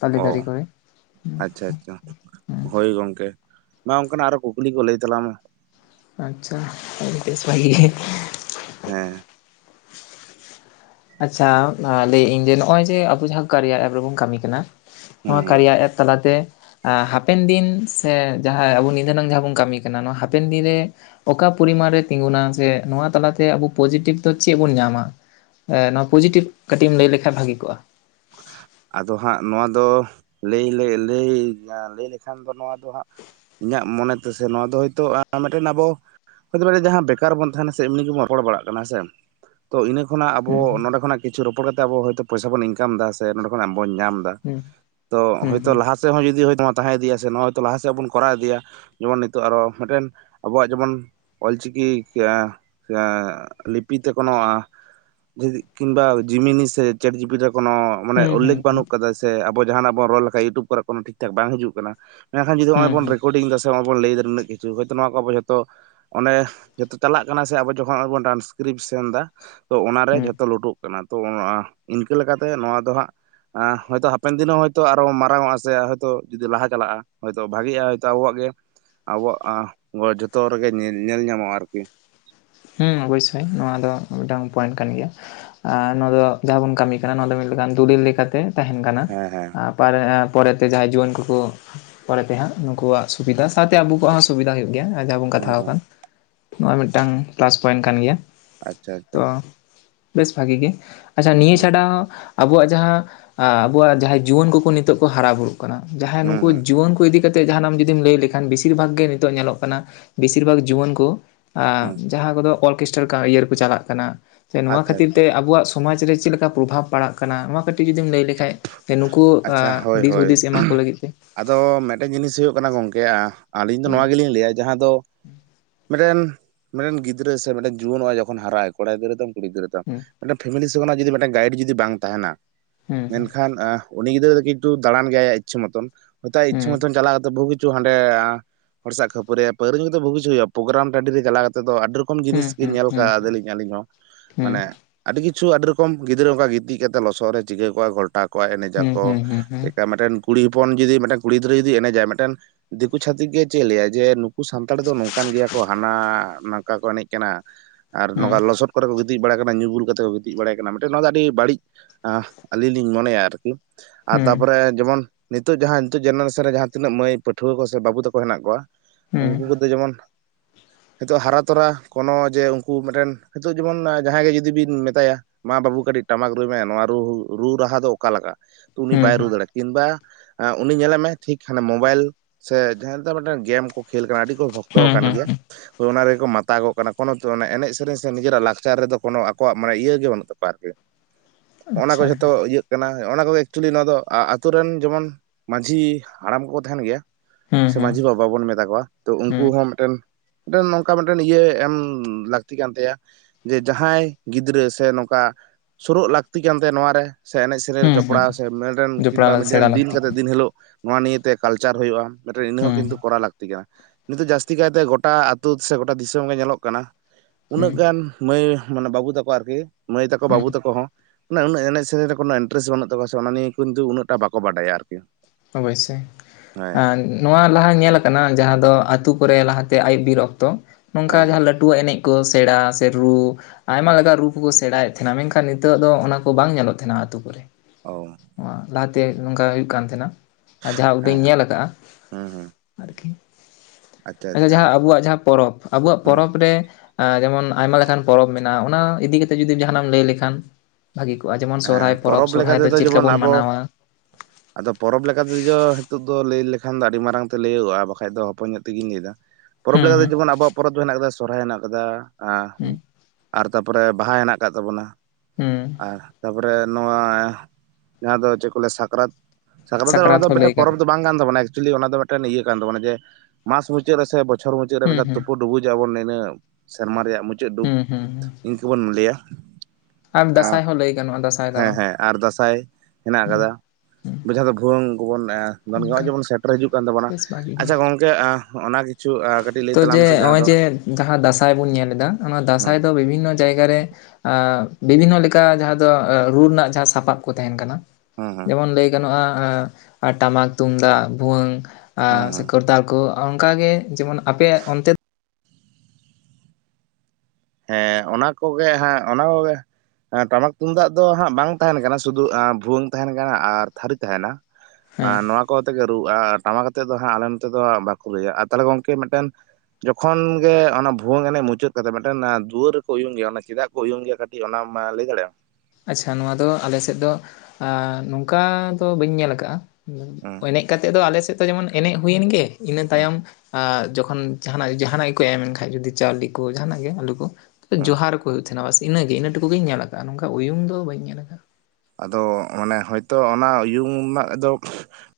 ᱛᱟᱞᱤ ᱚ ᱫᱟᱨᱮ ᱠᱚ ᱨᱮ᱾ ᱟᱪᱪᱷᱟ ᱟᱪᱪᱷᱟ ᱦᱳᱭ ᱜᱚᱝᱠᱮ ᱢᱟ ᱚᱱᱠᱟᱱᱟᱜ ᱟᱨᱚ ᱠᱩᱠᱞᱤ ᱠᱚ ᱞᱟᱹᱭ ᱛᱟᱞᱟᱝ ᱢᱮ᱾ ᱟᱪᱪᱷᱟ ᱟᱹᱰᱤ ᱵᱮᱥ ᱵᱷᱟᱜᱤ ᱜᱮ᱾ ᱦᱮᱸ, ᱟᱪᱪᱷᱟ ᱞᱟᱹᱭ ᱤᱸᱧ ᱡᱮ ᱱᱚᱜ-ᱚᱭ ᱡᱮ ᱟᱵᱚ ᱡᱟᱦᱟᱸ ᱠᱟᱨᱤᱭᱟ ᱮᱯ ᱨᱮᱵᱚᱱ ᱠᱟᱹᱢᱤ ᱠᱟᱱᱟ᱾ ᱦᱮᱸ ᱱᱚᱣᱟ ᱦᱮᱸ ᱠᱟᱨᱤᱭᱟ ᱮᱯ ᱛᱟᱞᱟᱛᱮ ᱮ ᱦᱟᱯᱮᱱ ᱫᱤᱱ ᱥᱮ ᱡᱟᱦᱟᱸ ᱟᱵᱚ ᱧᱤᱫᱟᱹᱱᱟᱝ ᱡᱟᱦᱟᱸ ᱵᱚᱱ ᱠᱟᱹᱢᱤ ᱠᱟᱱᱟ ᱱᱚᱣᱟ ᱦᱟᱯᱮᱱ ᱫᱤᱱ ᱨᱮ ᱚᱠᱟ ᱯᱚᱨᱤᱢᱟᱱ ᱨᱮ ᱛᱤᱸᱜᱩᱱᱟ ᱥᱮ ᱱᱚᱣᱟ ᱛᱟᱞᱟᱛᱮ ᱟᱵᱚ ᱯᱚᱡᱮᱴᱤᱵᱽ ᱫᱚ ᱪᱮᱫ ᱵᱚᱱ ᱧᱟᱸᱢᱟ᱾ ᱱᱚᱣᱟ ᱯᱚᱡᱮᱴᱤᱵᱽ ᱠᱟᱹᱴᱤᱡ ᱮᱢ ᱞᱟᱹᱭ ᱞᱮᱠᱷᱟᱱ ᱵᱷᱟᱜᱤ ᱠᱚᱜ-ᱟ᱾ ᱟᱫᱚ ᱦᱟᱜ ᱱᱚᱣᱟ ᱫᱚ ᱞᱟᱹᱭ ᱞᱟᱹᱭ ᱞᱟᱹᱭ ᱞᱟᱹᱭ ᱞᱮᱠᱷᱟᱱ ᱫᱚ ᱱᱚᱣᱟ ᱫᱚ ᱦᱟᱜ ᱤᱧᱟᱹᱜ ᱢᱚᱱᱮ ᱛᱮᱥᱮ ᱱᱚᱣᱟ ᱫᱚ ᱦᱚᱭᱛᱳ ᱢᱤᱫᱴᱮᱱ ᱟᱵᱚ [unintelligible] ᱡᱟᱦᱟᱸ ᱵᱮᱠᱟᱨ ᱵᱚᱱ ᱛᱟᱦᱮᱱᱟ ᱥᱮ ᱮᱢᱱᱤ ᱜᱮᱵᱚᱱ ᱨᱚᱲ ᱵᱟᱲᱟᱜ ᱠᱟᱱᱟ ᱦᱮᱥᱮ ᱛᱚ ᱤᱱᱟᱹ ᱠᱷᱚᱱᱟᱜ ᱟᱚ ᱦᱩᱸ ᱱᱚᱰᱮ ᱠᱷᱚᱱᱟᱜ ᱠᱤᱪᱷᱩ ᱨᱚᱯᱚᱲ ᱠᱟᱛᱮ ᱟᱵᱚ ᱦᱳᱭᱛᱚ ᱯᱚᱭᱥᱟ ᱵᱚᱱ ᱤᱱᱠᱟᱢ ᱮᱫᱟ ᱥᱮ ᱱᱚᱰᱮ ᱠᱷᱚᱱᱟᱜ ᱵᱚᱱ ᱧᱟᱢᱫᱟ᱾ ᱦᱩᱸ ᱛᱚ ᱦᱩᱸ ᱦᱳᱭᱛᱳ ᱦᱩᱸ ᱞᱟᱦᱟ ᱥᱮᱫ ᱦᱚᱸ ᱡᱩᱫᱤ ᱦᱳᱭᱛᱳ ᱛᱟᱦᱮᱸ ᱤᱫᱤᱟᱹ ᱥᱮ ᱱᱚᱶᱟ ᱦᱳᱭᱛᱳ ᱞᱟᱦᱟ ᱥᱮᱫ ᱵᱚᱱ ᱠᱚᱨᱟᱣ ᱤᱫᱤᱭᱟ᱾ ᱡᱮᱢᱚᱱ ᱱᱤᱛᱚᱜ ᱟᱨᱚ ᱢᱤᱫᱴᱮᱱ ᱟᱵᱚᱣᱟᱜ ᱡᱮᱢᱚᱱ ᱚᱞ ᱪᱤᱠᱤ ᱞᱤᱯᱤᱛᱮ ᱠᱳᱱᱳ ᱡᱩᱫᱤ ᱠᱤᱱᱵᱟ ᱡᱤᱢᱤᱱᱤ ᱥᱮ ᱪᱮᱴ ᱡᱤᱯᱤᱴᱤ ᱠᱚᱱᱳ ᱢᱟᱱᱮ ᱦᱩᱸ ᱦᱩᱸ ᱩᱞᱮᱠᱷ ᱦᱩᱸ ᱵᱟᱹᱱᱩᱜ ᱠᱟᱫᱟ ᱥᱮ ᱟᱵᱚ ᱡᱟᱦᱟᱱᱟᱜ ᱵᱚᱱ ᱨᱚᱲ ᱞᱮᱠᱷᱟᱱ ᱤᱭᱩᱴᱩᱵᱽ ᱠᱚᱨᱮ ᱠᱚᱱᱳ ᱴᱷᱤᱠ ᱴᱷᱟᱠ ᱵᱟᱝ ᱦᱤᱡᱩᱜ ᱠᱟᱱᱟ᱾ ᱢᱮᱱᱠᱷᱟᱱ ᱡᱩᱫᱤ ᱚᱚᱭ ᱦᱩᱸ ᱵᱚᱱ ᱦᱩᱸ ᱨᱮᱠᱰᱤᱝ ᱮᱫᱟ ᱥᱮ ᱱᱚᱭ ᱵᱚᱱ ᱞᱟᱹᱭ ᱮᱫᱟ ᱱᱩᱱᱟᱹᱜ ᱠᱤᱪᱷᱩ ᱦᱚᱭᱛᱳ ᱱᱚᱣᱟ ᱠᱚ ᱟᱵᱚ ᱡᱷᱚᱛᱚ ᱚᱱᱰᱮ ᱡᱚᱛᱚ ᱪᱟᱞᱟᱜ ᱠᱟᱱᱟ ᱥᱮ ᱟᱵᱚ ᱡᱚᱠᱷᱚᱱ ᱵᱚᱱ ᱴᱨᱟᱱᱥᱠᱨᱤᱯᱥᱮᱱᱫᱟ᱾ ᱛᱚ ᱚᱱᱟᱨᱮ ᱦᱩᱸ ᱡᱷᱚᱛᱚ ᱞᱳᱴᱳᱜ ᱠᱟᱱᱟ ᱛᱚ ᱤᱱᱠᱟᱹ ᱞᱮᱠᱟᱛᱮ ᱱᱚᱣᱟ ᱫᱚ ᱦᱟᱜ ᱮᱦ ᱦᱳᱭᱛᱳ ᱦᱟᱯᱮᱱ ᱫᱤᱱ ᱦᱚᱸ ᱦᱳᱭᱛᱳ ᱟᱨᱚ ᱢᱟᱨᱟᱝ ᱚᱜ-ᱟ ᱥᱮ ᱦᱳᱭᱛᱳ ᱡᱩᱫᱤ ᱞᱟᱦᱟ ᱪᱟᱞᱟᱜ-ᱟ ᱦᱳᱭᱛᱳ ᱵᱷᱟᱜᱤᱜ-ᱟ ᱦᱳᱭᱛᱳ ᱟᱵᱚᱣᱟᱜ ᱜᱮ᱾ ᱟᱵᱚᱣᱟᱜ ᱡᱚᱛᱚ ᱨᱮᱜᱮ ᱧᱮᱞ ᱧᱮᱞ ᱧᱟᱢᱚᱜ-ᱟ ᱟᱨᱠᱤ᱾ ᱦᱩᱸ ᱚᱵᱚᱥᱥᱳᱭ ᱱᱚᱣᱟ ᱫᱚ ᱢᱤᱫᱴᱟᱝ ᱯᱚᱭᱮᱱᱴ ᱠᱟᱱ ᱜᱮᱭᱟ᱾ ᱱᱚᱣᱟ ᱡᱟᱦᱟᱸ ᱵᱚᱱ ᱠᱟᱹᱢᱤ ᱠᱟᱱᱟ ᱱᱚᱣᱟ ᱫᱚ ᱢᱤᱫ ᱞᱮᱠᱟᱱ ᱫᱩᱞᱤᱞ ᱞᱮᱠᱟᱛᱮ ᱛᱟᱦᱮᱱ ᱠᱟᱱᱟ᱾ ᱦᱮᱸ ᱦᱮᱸ ᱯᱚᱨᱮᱛᱮ ᱡᱟᱦᱟᱸᱭ ᱡᱩᱣᱟᱹᱱ ᱠᱚᱠᱚ ᱯᱚᱨᱮᱛᱮ ᱦᱟᱜ ᱱᱩᱠᱩᱣᱟᱜ ᱥᱩᱵᱤᱫᱟ ᱥᱟᱶᱛᱮ ᱟᱵᱚ ᱠᱚᱣᱟᱜ ᱦᱚᱸ ᱥᱩᱵᱤᱫᱟ ᱦᱩᱭᱩᱜ ᱜᱮᱭᱟ ᱦᱮ ᱵᱚᱱ ᱦᱮᱸ ᱠᱟᱛᱷᱟᱣ ᱟᱠᱟᱱ ᱦᱮᱸ ᱱᱚᱣᱟ ᱢᱤᱫᱴᱟᱝ ᱯᱞᱟᱥ ᱯᱚᱭᱮᱱᱴ ᱠᱟᱱ ᱜᱮᱭᱟ᱾ ᱟᱪᱪᱷᱟ ᱟᱪᱪᱷᱟ ᱛᱚ ᱵᱮᱥ ᱵᱷᱟᱜᱤ ᱜᱮ ᱟᱪᱪᱷᱟ ᱱᱤᱭᱟᱹ ᱦᱮᱸ ᱪᱷᱟᱰᱟ ᱟᱵᱚᱣᱟᱜ ᱡᱟᱦᱟᱸ ᱟᱵᱚᱣᱟᱜ ᱡᱟᱦᱟᱸᱭ ᱡᱩᱣᱟᱹᱱ ᱠᱚᱠᱚ ᱱᱤᱛᱚᱜ ᱠᱚ ᱦᱟᱨᱟ ᱵᱩᱨᱩᱜ ᱠᱟᱱᱟ ᱡᱟᱦᱟᱸᱭ ᱦᱮᱸ ᱱᱩᱠᱩ ᱦᱮᱸ ᱡᱩᱣᱟᱹᱱ ᱠᱚ ᱤᱫᱤ ᱠᱟᱛᱮ ᱡᱟᱦᱟᱱᱟᱢ ᱡᱩᱫᱤᱢ ᱞᱟᱹᱭ ᱞᱮᱠᱷᱟᱱ ᱵᱮᱥᱤᱨ ᱵᱷᱟᱜᱽ ᱜᱮ ᱱᱤᱛᱚᱜ ᱧᱮᱞᱚᱜ ᱠᱟᱱᱟ ᱵᱮᱥᱤᱨ ᱵᱷᱟᱜᱽ ᱡᱩᱣᱟᱹᱱ ᱠᱚ ᱟ ᱦᱮᱸ ᱡᱟᱦᱟᱸ ᱠᱚᱫᱚ ᱚᱨᱠᱮᱥᱴᱟᱨ ᱤᱭᱟᱹᱨᱮᱠᱚ ᱪᱟᱞᱟᱜ ᱠᱟᱱᱟ ᱥᱮ ᱱᱚᱣᱟ ᱟᱪᱪᱷᱟ ᱠᱷᱟᱹᱛᱤᱨ ᱟᱪᱪᱷᱟ ᱛᱮ ᱟᱵᱚᱣᱟᱜ ᱥᱚᱢᱟᱡ ᱨᱮ ᱪᱮᱫ ᱞᱮᱠᱟ ᱯᱨᱚᱵᱷᱟᱵᱽ ᱯᱟᱲᱟᱜ ᱠᱟᱱᱟ ᱱᱚᱣᱟ ᱠᱟᱹᱴᱤᱡ ᱡᱩᱫᱤᱢ ᱞᱟᱹᱭ ᱞᱮᱠᱷᱟᱡ ᱱᱩᱠᱩ ᱟᱪᱪᱷᱟ ᱦᱳᱭ ᱫᱤᱥ ᱦᱳᱭ ᱦᱩᱫᱤᱥ ᱮᱢᱟ ᱠᱚ ᱞᱟᱹᱜᱤᱫ ᱛᱮ᱾ ᱟᱫᱚ ᱢᱤᱫᱴᱮᱱ ᱡᱤᱱᱤᱥ ᱦᱩᱭᱩᱜ ᱠᱟᱱᱟ ᱜᱚᱝᱠᱮ ᱟᱹᱞᱤᱧ ᱫᱚ ᱱᱚᱣᱟ ᱜᱮᱞᱤᱧ ᱞᱟᱹᱭᱟ ᱡᱟᱦᱟᱸ ᱫᱚ [unintelligible] ᱢᱤᱫᱴᱮᱱ ᱢᱤᱫᱴᱮᱱ ᱜᱤᱫᱽᱨᱟᱹ ᱥᱮ ᱢᱤᱫᱴᱮᱱ ᱡᱩᱣᱟᱹᱱ ᱱᱚᱜ-ᱟᱭ ᱡᱚᱠᱷᱚᱱ ᱮ ᱦᱟᱨᱟᱜ-ᱟᱭ ᱠᱚᱲᱟ ᱜᱤᱫᱽᱨᱟᱹ ᱛᱟᱢ ᱠᱩᱲᱤ ᱜᱤᱫᱽᱨᱟᱹ ᱛᱟᱢ ᱦᱩᱸ ᱢᱤᱫᱴᱮᱱ ᱯᱷᱮᱢᱮᱞᱤ ᱛᱚ ᱚᱱᱟ ᱡᱩᱫᱤ ᱢᱤᱫᱴᱟᱝ ᱜᱟᱭᱤᱰ ᱡᱩᱫᱤ ᱵᱟᱝ ᱛᱟᱸᱦᱮᱱᱟ ᱦᱩᱸ ᱢᱮᱱᱠᱷᱟᱱ ᱟ... ᱩᱱᱤ ᱜᱤᱫᱽᱨᱟᱹ ᱫᱚ ᱠᱤᱱᱛᱩ ᱫᱟᱬᱟᱱ ᱜᱮᱭᱟᱭ ᱟᱭᱟᱜ ᱤᱪᱷᱟᱹ ᱢᱚᱛᱚᱱ ᱦᱚᱸ ᱛᱟᱭ ᱟᱭᱟᱜ ᱤᱪᱷᱟᱹ ᱦᱩᱸ ᱢᱚᱛᱚᱱ ᱪᱟᱞᱟᱣ ᱠᱟᱛᱮ ᱵᱩᱠᱤᱪᱷᱩ ᱫᱩ ᱦᱟᱸᱰᱮ ᱦᱚᱲ ᱥᱟᱶᱟᱜ ᱠᱷᱟᱹᱯᱟᱹᱨᱟᱹ ᱯᱟᱹᱣᱨᱟ. ᱧᱩ ᱠᱟᱛᱮ ᱫᱚ ᱵᱚᱦᱩ ᱠᱤᱪᱷᱩ ᱦᱩᱭᱩᱜᱼᱟ ᱯᱨᱚᱜᱨᱟᱢ ᱴᱟᱺᱰᱤ ᱨᱮ ᱪᱟᱞᱟᱣ ᱠᱟᱛᱮ ᱫᱚ ᱟᱹᱰᱤ ᱨᱚ.... -ᱠᱚᱢ ᱡᱤᱱᱤᱥ ᱦᱩᱸ ᱜᱮᱞᱤᱧ ᱦᱩᱸ ᱧᱮᱞ ᱟᱠᱟ ᱦᱩᱸ ᱟᱫᱮᱞᱤᱧ ᱟᱹᱞᱤᱧ ᱦᱚᱸ ᱦᱩᱸ ᱢᱟᱱᱮ ᱟᱹᱰᱤ ᱠᱤᱪᱷᱩ ᱟᱹᱰᱤ ᱨᱚᱠᱚᱢ ᱜᱤᱫᱽᱨᱟᱹ ᱚᱱᱠᱟ ᱜᱤᱛᱤᱡ ᱠᱟᱛᱮ ᱞᱚᱥᱚᱫ ᱨᱮ ᱪᱤᱠᱟᱹ ᱠᱚᱜ-ᱟᱭ ᱜᱷᱚᱞᱴᱟ..... ᱠᱚᱜ-ᱟᱭ, ᱮᱱᱮᱡ ᱦᱩᱸ ᱟᱠᱚ ᱦᱩᱸ ᱦᱩᱸ ᱪᱮᱠᱟ ᱢᱤᱫᱴᱮᱱ ᱠᱩᱲᱤ ᱦᱚᱯᱚᱱ ᱡᱩᱫᱤ ᱢᱤᱫᱴᱮᱱ ᱠᱩᱲᱤ ᱜᱤᱫᱽᱨᱟᱹ ᱡᱩᱫᱤ ᱮᱱᱮᱡ-ᱟᱭ ᱢᱤᱫᱴᱮᱱ ᱫᱤᱠᱩ ᱪᱷᱟᱹᱛᱤᱠ ᱜᱮ ᱪᱮᱫ ᱞᱟᱹᱭᱟᱭ ᱡᱮ ᱱᱩᱠᱩ ᱥᱟᱱᱛᱟᱲ ᱫᱚ ᱱᱚᱝᱠᱟᱱ ᱜᱮᱭᱟ ᱠᱚ ᱦᱟᱱᱟ ᱱᱷᱟᱝᱠᱟ ᱠᱚ ᱮᱱᱮᱡ ᱠᱟᱱᱟ ᱟᱨ ᱱᱚᱝᱠᱟ ᱦᱩᱸ ᱞᱚᱥᱚᱫ ᱠᱚᱨᱮ ᱠᱚ ᱜᱤᱛᱤᱡ ᱵᱟᱲᱟᱭ ᱠᱟᱱᱟ ᱧᱩ ᱵᱩᱞ ᱠᱟᱛᱮ ᱠᱚ ᱜᱤᱛᱤᱡ ᱵᱟᱲᱟᱭ ᱠᱟᱱᱟ ᱢᱤᱫᱴᱮᱱ ᱱᱚᱣᱟ ᱫᱚ ᱟᱹᱰᱤ ᱵᱟᱹᱲᱤᱡ ᱟ...... ᱟᱹᱞᱤᱧ ᱞᱤᱧ ᱢᱚᱱᱮᱭᱟ ᱟᱨᱠᱤ ᱦᱩᱸ ᱟᱨ ᱦᱩᱸ ᱛᱟᱯᱚᱨᱮ ᱡᱮᱢᱚᱱ ᱱᱤᱛᱚᱜ ᱡᱟᱦᱟᱸ ᱱᱤᱛᱚᱜ ᱡᱮᱱᱟᱨᱮᱥᱚᱱ ᱨᱮ ᱡᱟᱦᱟᱸ ᱛᱤᱱᱟᱹᱜ ᱢᱟᱹᱭ ᱯᱟᱹᱴᱷᱩᱣᱟᱹ ᱠᱚ ᱥᱮ ᱵᱟᱵᱩ ᱛᱟᱠᱚ ᱦᱮᱱᱟᱜ ᱠᱚᱣᱟ ᱦᱩᱸ ᱩᱱᱠᱩ ᱠᱚ ᱫᱚ ᱡᱮᱢᱚᱱ ᱱᱤᱛᱚᱜ ᱦᱟᱨᱟ ᱛᱚᱨᱟ ᱠᱳᱱᱳ ᱡᱮ ᱩᱱᱠᱩ ᱢᱤᱫᱴᱮᱱ ᱱᱤᱛᱚᱜ ᱡᱮᱢᱚᱱ ᱡᱟᱦᱟᱸᱭ ᱜᱮ ᱡᱩᱫᱤ ᱵᱤᱱ ᱢᱮᱛᱟᱭᱟ ᱢᱟ ᱵᱟᱹᱵᱩ ᱠᱟᱹᱴᱤᱡ ᱴᱟᱢᱟᱠ ᱨᱩᱭ ᱢᱮ ᱱᱚᱣᱟ ᱨᱩ... ᱨᱩ ᱨᱟᱦᱟ ᱫᱚ ᱚᱠᱟ ᱞᱟᱠᱟ ᱛᱚ ᱩᱱᱤ ᱦᱩᱸ ᱦᱩᱸ ᱦᱩᱸ ᱵᱟᱭ ᱦᱩᱸ ᱨᱩ ᱫᱟᱲᱮᱭᱟᱜ ᱠᱤᱢᱵᱟ ᱩᱱᱤ ᱧᱮᱞᱮ ᱢᱮ ᱴᱷᱤᱠ ᱦᱟᱱᱮ ᱢᱳᱵᱟᱭᱤᱞ ᱥᱮ ᱡᱟᱦᱟᱸ ᱫᱚ ᱢᱤᱫᱴᱟᱝ ᱜᱮᱢ ᱠᱚ ᱠᱷᱮᱞ ᱠᱟᱱᱟ ᱟᱹᱰᱤ ᱠᱚ ᱵᱷᱚᱠᱛᱳ ᱦᱩᱸ ᱦᱩᱸ ᱟᱠᱟᱱ ᱜᱮᱭᱟ ᱦᱩᱸ ᱦᱚᱭ ᱚᱱᱟ ᱨᱮ ᱠᱚ ᱢᱟᱛᱟᱣ ᱠᱟᱜ ᱠᱟᱱᱟ ᱠᱳᱱᱳ ᱛᱚ ᱚᱱᱮ ᱮᱱᱮᱡ ᱥᱮᱨᱮᱧ ᱥᱮ ᱱᱤᱡᱮᱨᱟᱜ ᱞᱟᱠᱪᱟᱨ ᱨᱮᱫᱚ ᱠᱚᱱᱳ ᱟᱠᱚᱣᱟᱜ ᱢᱟᱱᱮ ᱤᱭᱟᱹ ᱜᱮ ᱵᱟᱹᱱᱩᱜ ᱛᱟᱠᱚᱣᱟ ᱟᱨᱠᱤ ᱚᱱᱟ ᱠᱚ ᱟᱪᱪᱷᱟ ᱡᱷᱚ.... ᱤᱭᱟᱹᱜ ᱠᱟᱱᱟ ᱚᱱᱟ ᱠᱚᱜᱮ ᱮᱠᱪᱩᱭᱮᱞᱤ ᱱᱚᱣᱟ ᱫᱚ ᱟᱛᱳ ᱨᱮᱱ ᱡᱮᱢᱚᱱ ᱢᱟᱺᱡᱷᱤ ᱦᱟᱲᱟᱢ ᱠᱚ ᱛᱟᱦᱮᱱ ᱜᱮᱭᱟ ᱦᱩᱸ ᱥᱮ ᱦᱩᱸ ᱢᱟᱹᱡᱷᱤ ᱵᱟᱵᱟ ᱵᱚᱱ ᱢᱮᱛᱟ ᱠᱚᱣᱟ ᱛᱚ ᱩᱱᱠᱩ ᱦᱩᱸ ᱦᱚᱸ ᱢᱮᱴᱮᱱ ᱢᱮᱴᱮᱱ ᱱᱚᱝᱠᱟ ᱢᱮᱫᱴᱮᱱ ᱤᱭᱟᱹ ᱮᱢ ᱞᱟᱹᱠᱛᱤ ᱠᱟᱱ ᱛᱟᱭᱟ ᱡᱮ ᱡᱟᱦᱟᱸᱭ ᱜᱤᱫᱽᱨᱟᱹ ᱥᱮ ᱱᱚᱠᱟ ᱥᱩᱨᱩᱜ ᱞᱟᱹᱠᱛᱤ ᱠᱟᱱ ᱛᱟᱭᱟ ᱱᱚᱣᱟᱨᱮ ᱥᱮ ᱮᱱᱮᱡ ᱥᱮᱨᱮᱧ ᱦᱩᱸ ᱦᱩᱸ ᱡᱚᱯᱲᱟᱣ ᱥᱮ ᱢᱮᱰᱮᱱ ᱡᱚᱯᱲᱟᱣ ᱠᱤᱝᱵᱟ ᱞᱟᱹᱜᱤᱫ ᱢᱤᱫᱴᱮᱱ ᱥᱮᱬᱟ ᱫᱤᱱ ᱞᱟᱹᱠᱛᱤ ᱠᱟᱛᱮ ᱠᱟᱱᱟ ᱫᱤᱱ ᱦᱤᱞᱳᱜ ᱱᱚᱣᱟ ᱱᱤᱭᱮᱛᱮ ᱠᱟᱞᱪᱟᱨ ᱦᱳᱭᱳᱜ-ᱟ ᱢᱤᱫᱴᱮᱱ ᱤᱱᱟ ᱦᱚᱸ ᱦᱩᱸ ᱠᱤᱱᱛᱩ ᱠᱚᱨᱟᱣ ᱞᱟᱜ ᱛᱤ ᱠᱟᱱᱟ ᱱᱩᱭ ᱫᱚ ᱡᱟᱹᱥᱛᱤ ᱠᱟᱭᱛᱮ ᱜᱚᱴᱟ ᱟᱛᱳ ᱥᱮ ᱜᱚᱴᱟ ᱫᱤᱥᱚᱢ ᱜᱮ ᱧᱮᱞᱚᱜ ᱠᱟᱱᱟ ᱩᱱᱟᱹᱜ ᱦᱩᱸ ᱜᱟᱱ ᱢᱟᱹᱭ ᱢᱟᱱᱮ ᱵᱟᱹᱵᱩ ᱛᱟᱠᱚ ᱟᱨᱠᱤ ᱢᱟᱹᱭ ᱛᱟᱠᱚ ᱦᱩᱸ ᱵᱟᱹᱩᱟ ᱛᱟᱠᱚ ᱦᱚᱸ ᱢᱟᱱᱮ ᱩᱱᱟᱹᱜ ᱮᱱᱮᱡ ᱥᱮᱨᱮᱧ ᱨᱮ ᱠᱳᱱᱳ ᱤᱱᱴᱨᱮᱥ ᱵᱟᱹᱱᱩᱜ ᱛᱟᱠᱚᱣᱟ ᱥᱮ ᱚᱱᱟ ᱱᱤᱭᱟᱹ ᱠᱤᱱᱛᱩ ᱩᱱᱟᱹᱜ ᱴᱟ ᱵᱟᱠᱚ ᱵᱟᱰᱟᱭᱟ ᱟᱨᱠᱤ᱾ ᱚᱵᱚᱥᱥᱚᱭ ᱦᱮᱸ ᱟᱨ, ᱱᱚᱣᱟ ᱞᱟᱦᱟ ᱧᱮᱞ ᱟᱠᱟᱱᱟ ᱡᱟᱦᱟᱸ ᱫᱚ ᱟᱛᱩ ᱠᱚᱨᱮ ᱞᱟᱦᱟᱛᱮ ᱟᱭᱩᱵ ᱵᱤᱨ ᱚᱠᱛᱚ ᱱᱚᱝᱠᱟ ᱦᱮᱸ ᱡᱟᱦᱟᱸ ᱦᱮᱸ ᱞᱟᱹᱴ ᱴᱩ ᱮᱱᱮᱡ ᱠᱚ ᱥᱮᱬᱟ ᱥᱮ ᱨᱩ ᱟᱭᱢᱟ ᱠᱟᱡᱟ ᱨᱩ ᱠᱚᱠᱚ ᱥᱮᱬᱟᱭᱮᱫ ᱛᱷᱮᱱᱟ ᱢᱮᱱᱠᱷᱟᱱ ᱱᱤᱛᱚᱜ ᱫᱚ ᱚᱱᱟ ᱠᱚ ᱵᱟᱝ ᱧᱮᱞᱚᱜ ᱛᱷᱮᱱᱟ ᱟᱛᱩ ᱠᱚᱨᱮ᱾ ᱚ ᱞᱟᱦᱟᱛᱮ ᱱᱚᱝᱠᱟ ᱦᱩᱭᱩᱜ ᱠᱟᱱ ᱛᱮᱦᱮᱸᱱᱟ᱾ ᱟᱨ ᱡᱟᱦᱟᱸ ᱦᱮᱸ ᱩᱫᱟᱹᱤᱧ ᱦᱮᱸ ᱧᱮᱞ ᱟᱠᱟᱜ-ᱟ ᱦᱩᱸ ᱦᱩᱸ ᱟᱨᱠᱤ ᱟᱪᱪᱷᱟ ᱡᱟᱦᱟᱸ ᱟᱵᱚᱣᱟᱜ ᱡᱟᱦᱟᱸ ᱯᱚᱨᱚᱵᱽ ᱟᱵᱚᱣᱟᱜ ᱦᱮᱸ ᱯᱚᱨᱚᱵᱽ ᱨᱮ ᱟ ᱡᱮᱢᱚᱱ ᱟᱭᱢᱟ ᱠᱟᱛᱷᱟᱱ ᱯᱚᱨᱚᱵᱽ ᱢᱮᱱᱟᱜ-ᱟ ᱚᱱᱟ ᱤᱫᱤ ᱠᱟᱛᱮᱜ ᱡᱩᱫᱤ ᱡᱟᱦᱟᱱᱟᱜ ᱮᱢ ᱞᱟᱹᱭ ᱞᱮᱠᱷᱟᱱ ᱵᱷᱟᱜᱤ ᱠᱚᱜ-ᱟ ᱡᱮᱢᱚᱱ ᱦᱮᱸ ᱥᱚᱨᱦᱟᱭ ᱯᱚᱨᱚᱵᱽ, ᱥᱚᱨᱦᱟᱭ ᱫᱚ ᱛᱮᱫᱚ ᱪᱮᱫ ᱞᱮᱠᱟ ᱡᱮᱢᱚᱱ ᱵᱚᱱ ᱟᱵᱚ ᱢᱟᱱᱟᱣᱟ? [inaudible] ᱟᱫᱚ ᱯᱚᱨᱚᱵᱽ ᱞᱮᱠᱟᱛᱮᱫᱚ ᱦᱤᱛᱚᱜ ᱫᱚ ᱞᱟᱹᱭ ᱞᱮᱠᱷᱟᱱ ᱫᱚ ᱟᱹᱰᱤ ᱢᱟᱨᱟᱝ ᱛᱮ ᱞᱟᱹᱭᱚᱜ-ᱟ ᱵᱟᱠᱷᱟᱡ ᱫᱚ ᱦᱚᱯᱚᱱ ᱧᱚᱜ ᱛᱮᱜᱮᱧ ᱞᱟᱹᱭᱫᱟ ᱯᱚᱨᱚᱵᱽ ᱦᱩᱸ ᱞᱮᱠᱟᱛᱮ ᱦᱩᱸ ᱡᱮᱢᱚᱱ ᱟᱵᱚᱣᱟᱜ ᱯᱚᱨᱚᱵᱽ ᱫᱚ ᱦᱮᱱᱟᱜ ᱠᱟᱫᱟ ᱥᱚᱦᱨᱟᱭ ᱦᱮᱱᱟᱜ ᱠᱟᱫᱟ ᱟ ᱦᱩᱸ ᱟᱨ ᱛᱟᱯᱚᱨᱮ ᱵᱟᱦᱟ ᱦᱮᱱᱟᱜ ᱠᱟᱫ ᱛᱟᱵᱚᱱᱟ ᱦᱩᱸ ᱟᱨ ᱛᱟᱯᱚᱨᱮ ᱱᱚᱣᱟ ᱡᱟᱦᱟᱸ ᱫᱚ ᱪᱮᱫ ᱠᱚ ᱞᱟᱹᱭᱟ ᱥᱟᱠᱨᱟᱛ ᱥᱟᱠᱨᱟᱛ ᱚᱱᱟ ᱫᱚ ᱦᱚᱸ ᱢᱮᱫᱴᱮᱱ ᱞᱟᱹᱭ ᱯᱚᱨᱚᱵᱽ ᱜᱟᱱᱚᱜᱼᱟ ᱫᱚ ᱵᱟᱝ ᱠᱟᱱ ᱛᱟᱵᱚᱱᱟ ᱮᱠᱪᱩᱭᱞᱤ ᱚᱱᱟ ᱫᱚ ᱢᱮᱫᱴᱮᱱ ᱤᱭᱟᱹ ᱠᱟᱱ ᱛᱵᱚᱱᱟ ᱡᱮ ᱢᱟᱥ ᱢᱩᱪᱟᱹᱫ ᱨᱮ ᱥᱮ ᱵᱚᱪᱷᱚᱨ ᱢᱩᱪᱟᱹᱫ ᱨᱮ ᱢᱤᱫ ᱦᱩᱸ ᱫᱷᱟᱣ ᱦᱩᱸ ᱛᱩᱯᱩᱫ ᱰᱩᱵᱩᱡᱟᱵᱚᱱ ᱤᱱᱟᱹ ᱥᱮᱨᱢᱟ ᱨᱮᱭᱟᱜ ᱢᱩᱪᱟᱹᱫ ᱰᱩᱵ ᱦᱩᱸ ᱦᱩᱸ ᱦᱩᱸ ᱤᱱᱠᱟᱹ ᱵᱚᱱ ᱞᱟᱹᱭᱟ ᱟᱨ ᱫᱟᱸᱥᱟᱭ ᱦᱚᱸ ᱞᱟᱹᱭ ᱜᱟᱱᱚᱜ-ᱟ ᱫᱟᱸᱥᱟᱭ ᱦᱮᱸ ᱫᱟᱬᱟᱱ᱾ ᱦᱮᱸ ᱟᱨ ᱫᱟᱸᱥᱟᱭ ᱦᱮᱱᱟᱜ ᱟᱠᱟᱫᱟ ᱵᱩᱡᱷᱟᱹᱣ ᱫᱚ ᱵᱷᱩᱣᱟᱹᱝ ᱠᱚᱵᱚᱱ ᱮ ᱱᱚᱜᱚᱭ ᱚᱱᱠᱟ ᱡᱮᱵᱚᱱ ᱥᱮ ᱴᱨᱮ ᱡᱩᱜ ᱠᱟᱱ ᱛᱟᱵᱚᱱᱟ ᱵᱮᱥ ᱵᱷᱟᱜᱤ ᱜᱮ ᱟᱪᱪᱷᱟ ᱜᱚᱝᱠᱮ ᱚᱱᱟ ᱠᱤᱪᱷᱩ ᱠᱟᱹᱴᱤᱡ ᱞᱟᱹᱭ ᱛᱚ ᱛᱟᱞᱟᱝ ᱡᱮ ᱢᱮᱥᱮ ᱡᱟᱦᱟᱸ ᱱᱚᱜᱼᱚᱭ ᱫᱚ ᱡᱮ ᱡᱟᱦᱟᱸ ᱫᱟᱸᱥᱟᱭ ᱵᱚᱱ ᱧᱮᱞ ᱮᱫᱟ ᱚᱱᱟ ᱦᱮᱸ ᱫᱟᱸᱥᱟᱭ ᱫᱚ ᱵᱤᱵᱷᱤᱱᱱᱚ ᱡᱟᱭᱜᱟ ᱨᱮ ᱟ ᱵᱤᱵᱷᱤᱱᱱᱚ ᱞᱮᱠᱟ ᱡᱟᱦᱟᱸ ᱫᱚ ᱨᱩ ᱨᱮᱱᱟᱜ ᱡᱟᱦᱟᱸ ᱥᱟᱯᱟᱵ ᱠᱚ ᱛᱟᱦᱮᱱ ᱠᱟᱱᱟ ᱦᱮᱸ ᱦᱮᱸ ᱡᱮᱢᱚᱱ ᱞᱟᱹᱭ ᱜᱟᱱᱚᱜ-ᱟ ᱴᱟᱢᱟᱠ ᱛᱩᱢᱫᱟᱜ ᱵᱷᱩᱣᱟᱹᱝ ᱟ ᱦᱮᱸ ᱥᱮ ᱦᱮᱸ ᱠᱚᱨᱛᱟᱞ ᱠᱚ ᱚᱱᱠᱟ ᱜᱮ ᱡᱮᱢᱚᱱ ᱟᱯᱮᱭᱟᱜ ᱚᱱᱛᱮ ᱦᱮᱸ ᱚᱱᱟ ᱠᱚᱜᱮ ᱦᱟᱸᱜ ᱚᱱᱟ ᱠᱚᱜᱮ ᱮᱸ ᱴᱟᱢᱟᱠ ᱛᱩᱢᱫᱟᱜ ᱫᱚ ᱦᱟᱸᱜ ᱵᱟᱝ ᱛᱟᱦᱮᱱ ᱠᱟᱱᱟ ᱥᱩᱫᱩ ᱵᱷᱩᱣᱟᱹᱝ ᱛᱟᱦᱮᱱ ᱠᱟᱱᱟ ᱟᱨ ᱛᱷᱟᱹᱨᱤ ᱛᱟᱦᱮᱱᱟ᱾ ᱟ ᱦᱮᱸ ᱱᱚᱣᱟ ᱠᱚ ᱟᱛᱮᱜᱮ ᱫᱚ ᱟᱨ ᱴᱟᱢᱟᱠ ᱟᱛᱮᱜ ᱫᱚ ᱦᱟᱸᱜ ᱟᱞᱮ ᱱᱚᱛᱮ ᱫᱚ ᱵᱟᱠᱚ ᱞᱟᱹᱭᱟ, ᱟᱨ ᱛᱟᱦᱚᱞᱮ ᱜᱚᱝᱠᱮ ᱢᱤᱫᱴᱮᱱ ᱡᱚᱠᱷᱚᱱ ᱜᱮ ᱚᱱᱟ ᱵᱷᱩᱣᱟᱹᱝ ᱮᱱᱮᱡ ᱢᱩᱪᱟᱹᱫ ᱠᱟᱛᱮ ᱨᱮ ᱚᱱᱟ ᱫᱩᱣᱟᱹᱨ ᱨᱮᱠᱚ ᱩᱭᱩᱝ ᱜᱮᱭᱟ, ᱚᱱᱟ ᱪᱮᱫᱟᱜ ᱠᱚ ᱩᱭᱩᱝ ᱜᱮᱭᱟ ᱠᱟᱹᱴᱤᱡ ᱚᱱᱟ ᱢᱟ ᱞᱟᱹᱭ ᱫᱟᱲᱮᱭᱟᱢ? ᱟᱪᱪᱷᱟ ᱱᱚᱣᱟ ᱫᱚ ᱟᱞᱮ ᱥᱮᱫ ᱫᱚ ᱱᱚᱝᱠᱟ ᱫᱚ ᱵᱟᱹᱧ ᱧᱮᱞ ᱟᱠᱟ-ᱟ ᱦᱮᱸ ᱮᱱᱮᱡ ᱠᱟᱛᱮᱫ ᱫᱚ ᱟᱞᱮ ᱥᱮᱫ ᱫᱚ ᱡᱮᱢᱚᱱ ᱮᱱᱮᱡ ᱦᱩᱭᱮᱱ ᱜᱮ ᱤᱱᱟᱹ ᱦᱮᱸ ᱛᱟᱭᱚᱢ, ᱟ ᱡᱚᱠᱷᱚᱱ ᱡᱟᱦᱱᱟᱜ ᱡᱟᱦᱟᱱᱟᱜ ᱜᱮᱠᱚ ᱮᱢᱮᱱ ᱠᱷᱟᱡ ᱡᱩᱫᱤ ᱪᱟᱣᱞᱮ ᱠᱩ ᱡᱟᱦᱟᱱᱟᱜ ᱜᱮ ᱟᱞᱩ ᱠᱚ ᱛᱚ ᱦᱮᱸ ᱡᱚᱦᱟᱨ ᱠᱚ ᱦᱩᱭᱩᱜ ᱛᱷᱮᱱᱟ ᱵᱟᱥ ᱤᱱᱟᱹᱜᱮ ᱤᱱᱟᱹ ᱴᱩᱠᱩ ᱜᱮ ᱧᱮᱞ ᱟᱠᱟ-ᱟ ᱱᱚᱝᱠᱟ ᱩᱭᱩᱢ ᱫᱚ ᱵᱟᱹᱧ ᱧᱮᱞ ᱟᱠᱟ-ᱟ᱾ ᱟᱫᱚ ᱢᱟᱱᱮ ᱦᱚᱭᱛᱳ ᱚᱱᱟ ᱩᱭᱩᱝ ᱱᱟᱜ ᱫᱚ,